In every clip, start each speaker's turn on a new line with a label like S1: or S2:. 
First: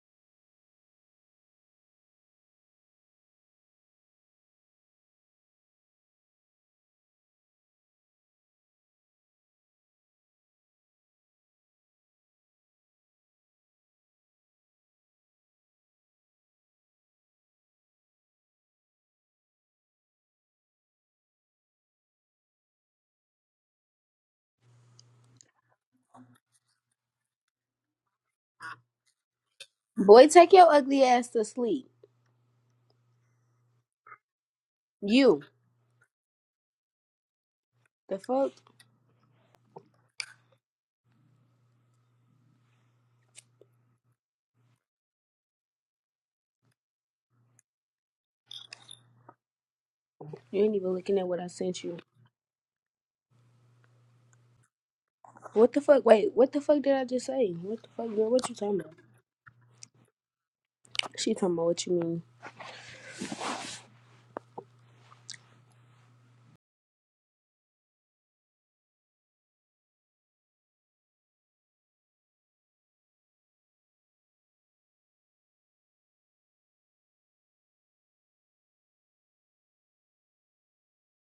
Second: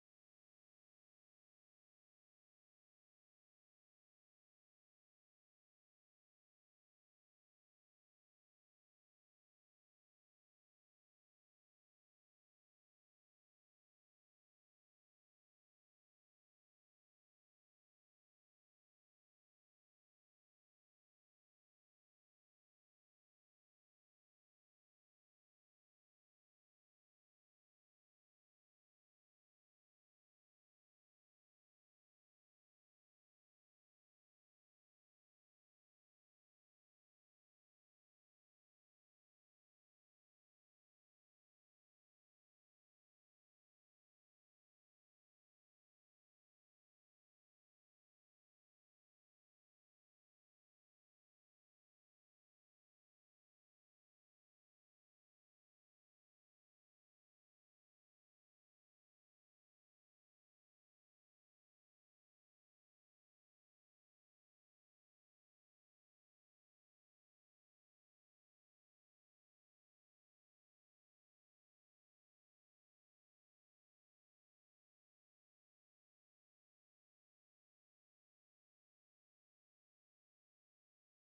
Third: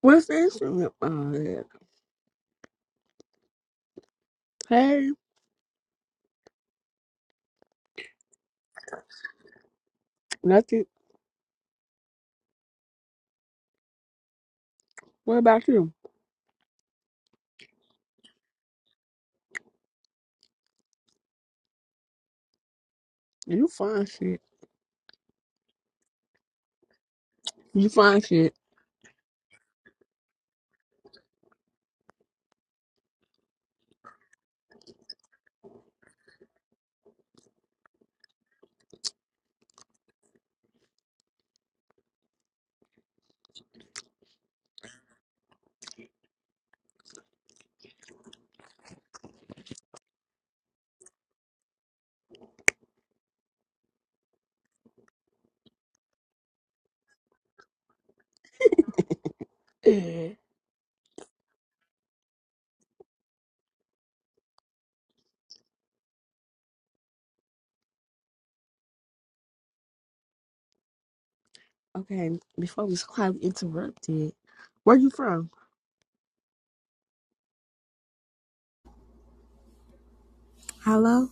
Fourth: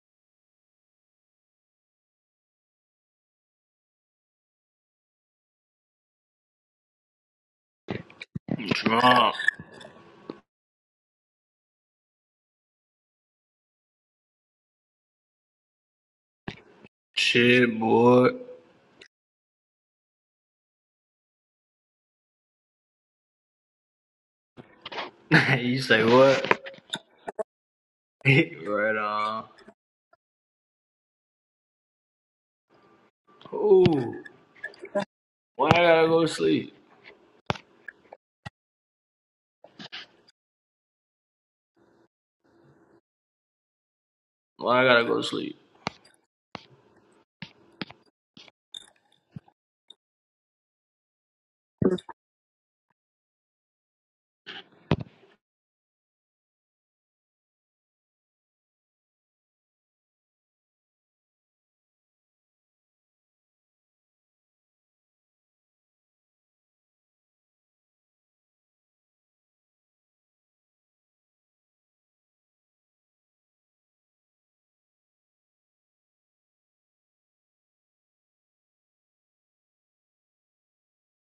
S1: What's the instrument behind it? Hey,
S2: Drunk.
S1: nothing. What about you?
S2: Shit, boy.
S1: You find shit.
S2: you say what?
S1: You find shit.
S2: right on.
S3: Boy, take your ugly ass to sleep.
S2: Ooh.
S3: You.
S2: Why I gotta go to sleep?
S3: The fuck?
S2: Why I gotta go to sleep?
S3: You ain't even looking at what I sent you. What the fuck? Wait, what the fuck did I just say? What the fuck, girl? What you talking about?
S1: Eh.
S3: She talking about what you mean.
S1: okay, before we quite interrupted, where you from? Hello?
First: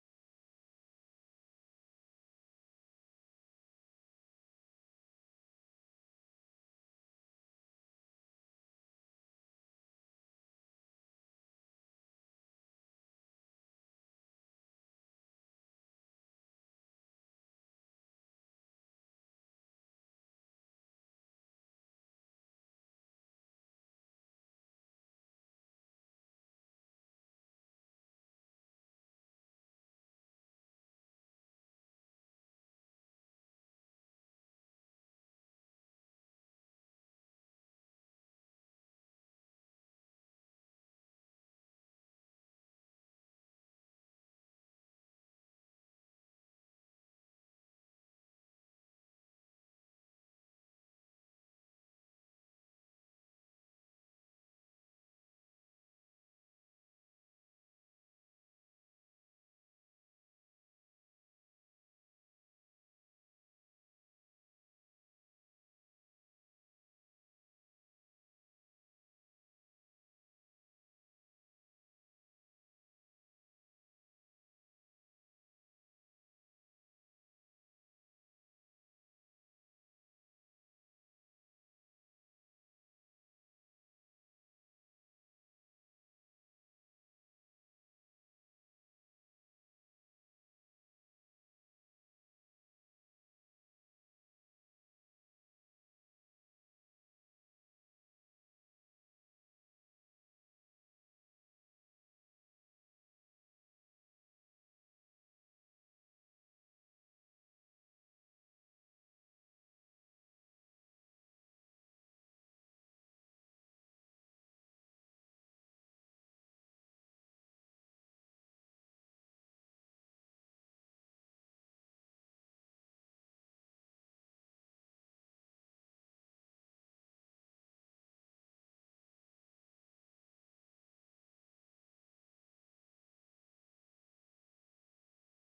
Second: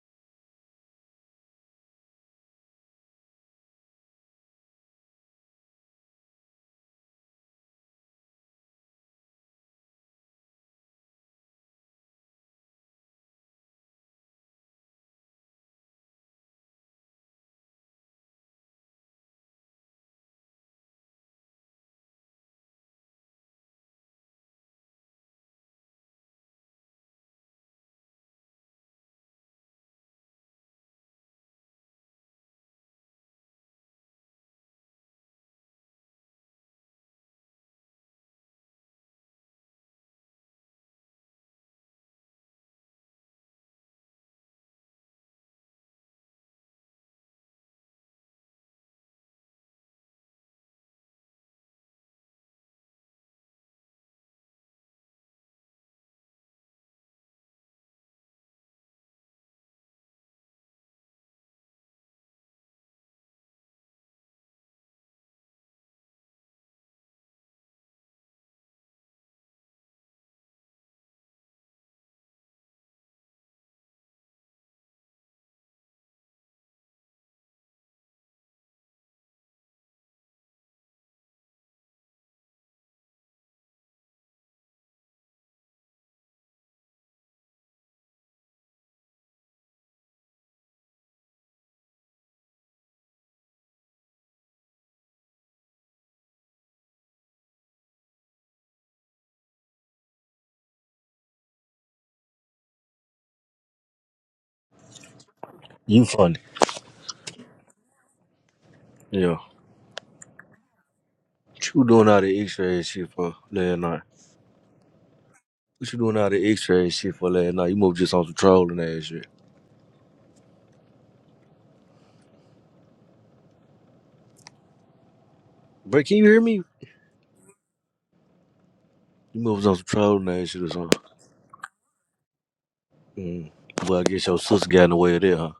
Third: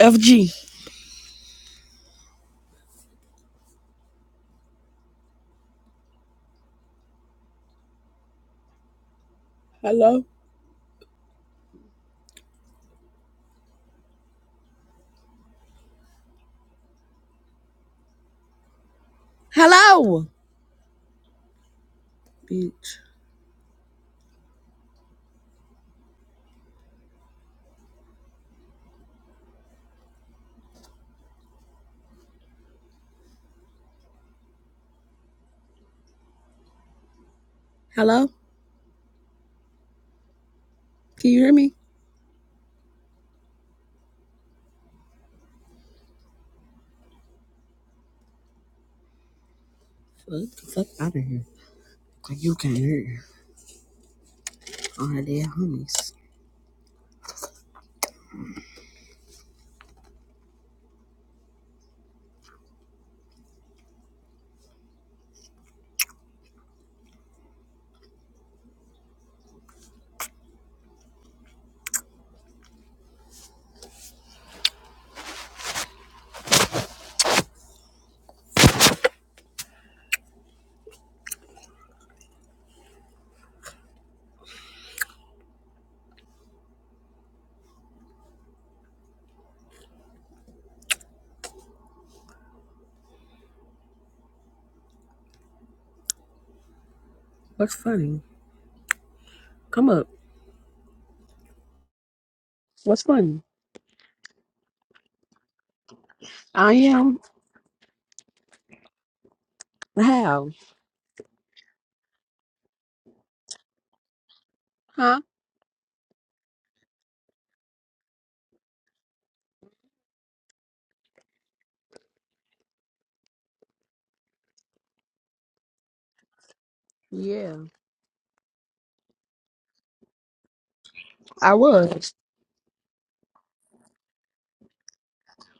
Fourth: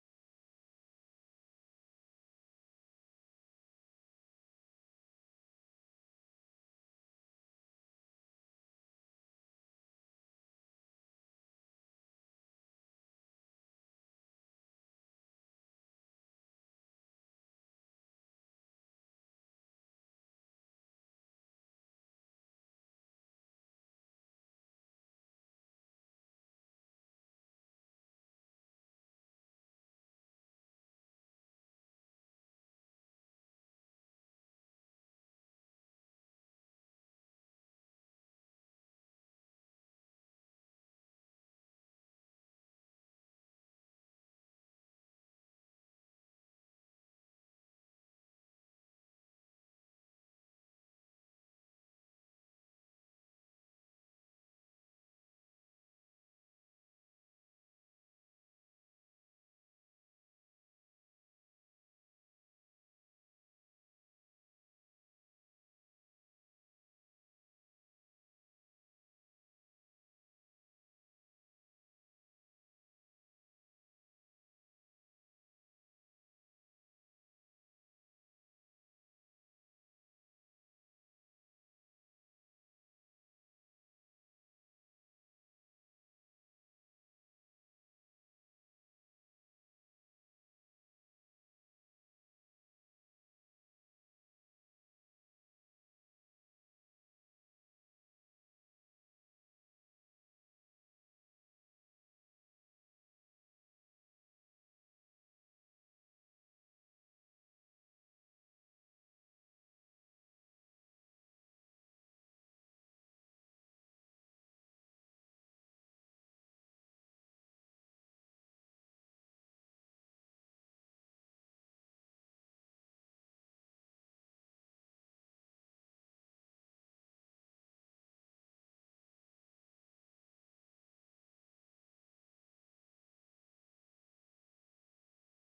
S1: FG. Hello? Hello! Bitch. Hello? Can you hear me? Fuck the fuck out of here. 'Cause you can't hear all that homies. What's funny? Come up. What's funny?
S4: You funny.
S1: I am.
S4: Yeah.
S1: How?
S4: What you doing out of X-ray and shit for last night?
S1: Huh?
S4: What you doing out of X-ray and shit for last night? You must just on some trolling ass shit. Bro, can you hear me?
S1: Yeah,
S4: You must was on some trolling ass shit or something.
S1: I was.
S4: Mm. Well, I guess your sister got in the way of that, huh?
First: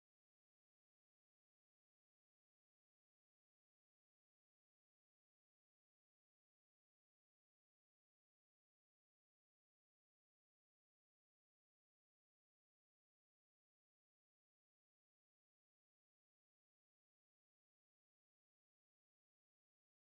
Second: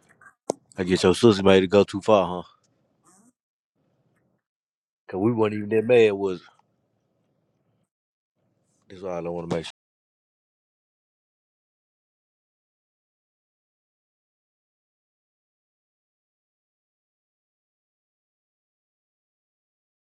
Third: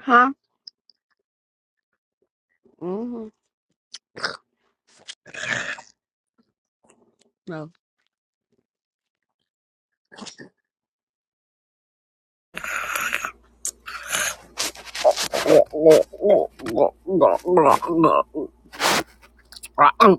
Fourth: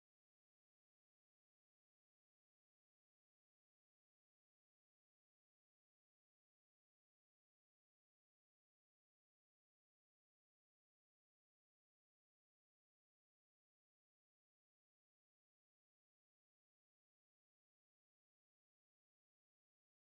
S1: Huh?
S4: I guess your sister made it go too far, huh?
S1: Mm-hmm.
S4: Cause we weren't even that mad, was it?
S1: No.
S4: That's all I want to make sure.
S1: Blah, blah, blah, blah, blah, blah, blah. Ah, um.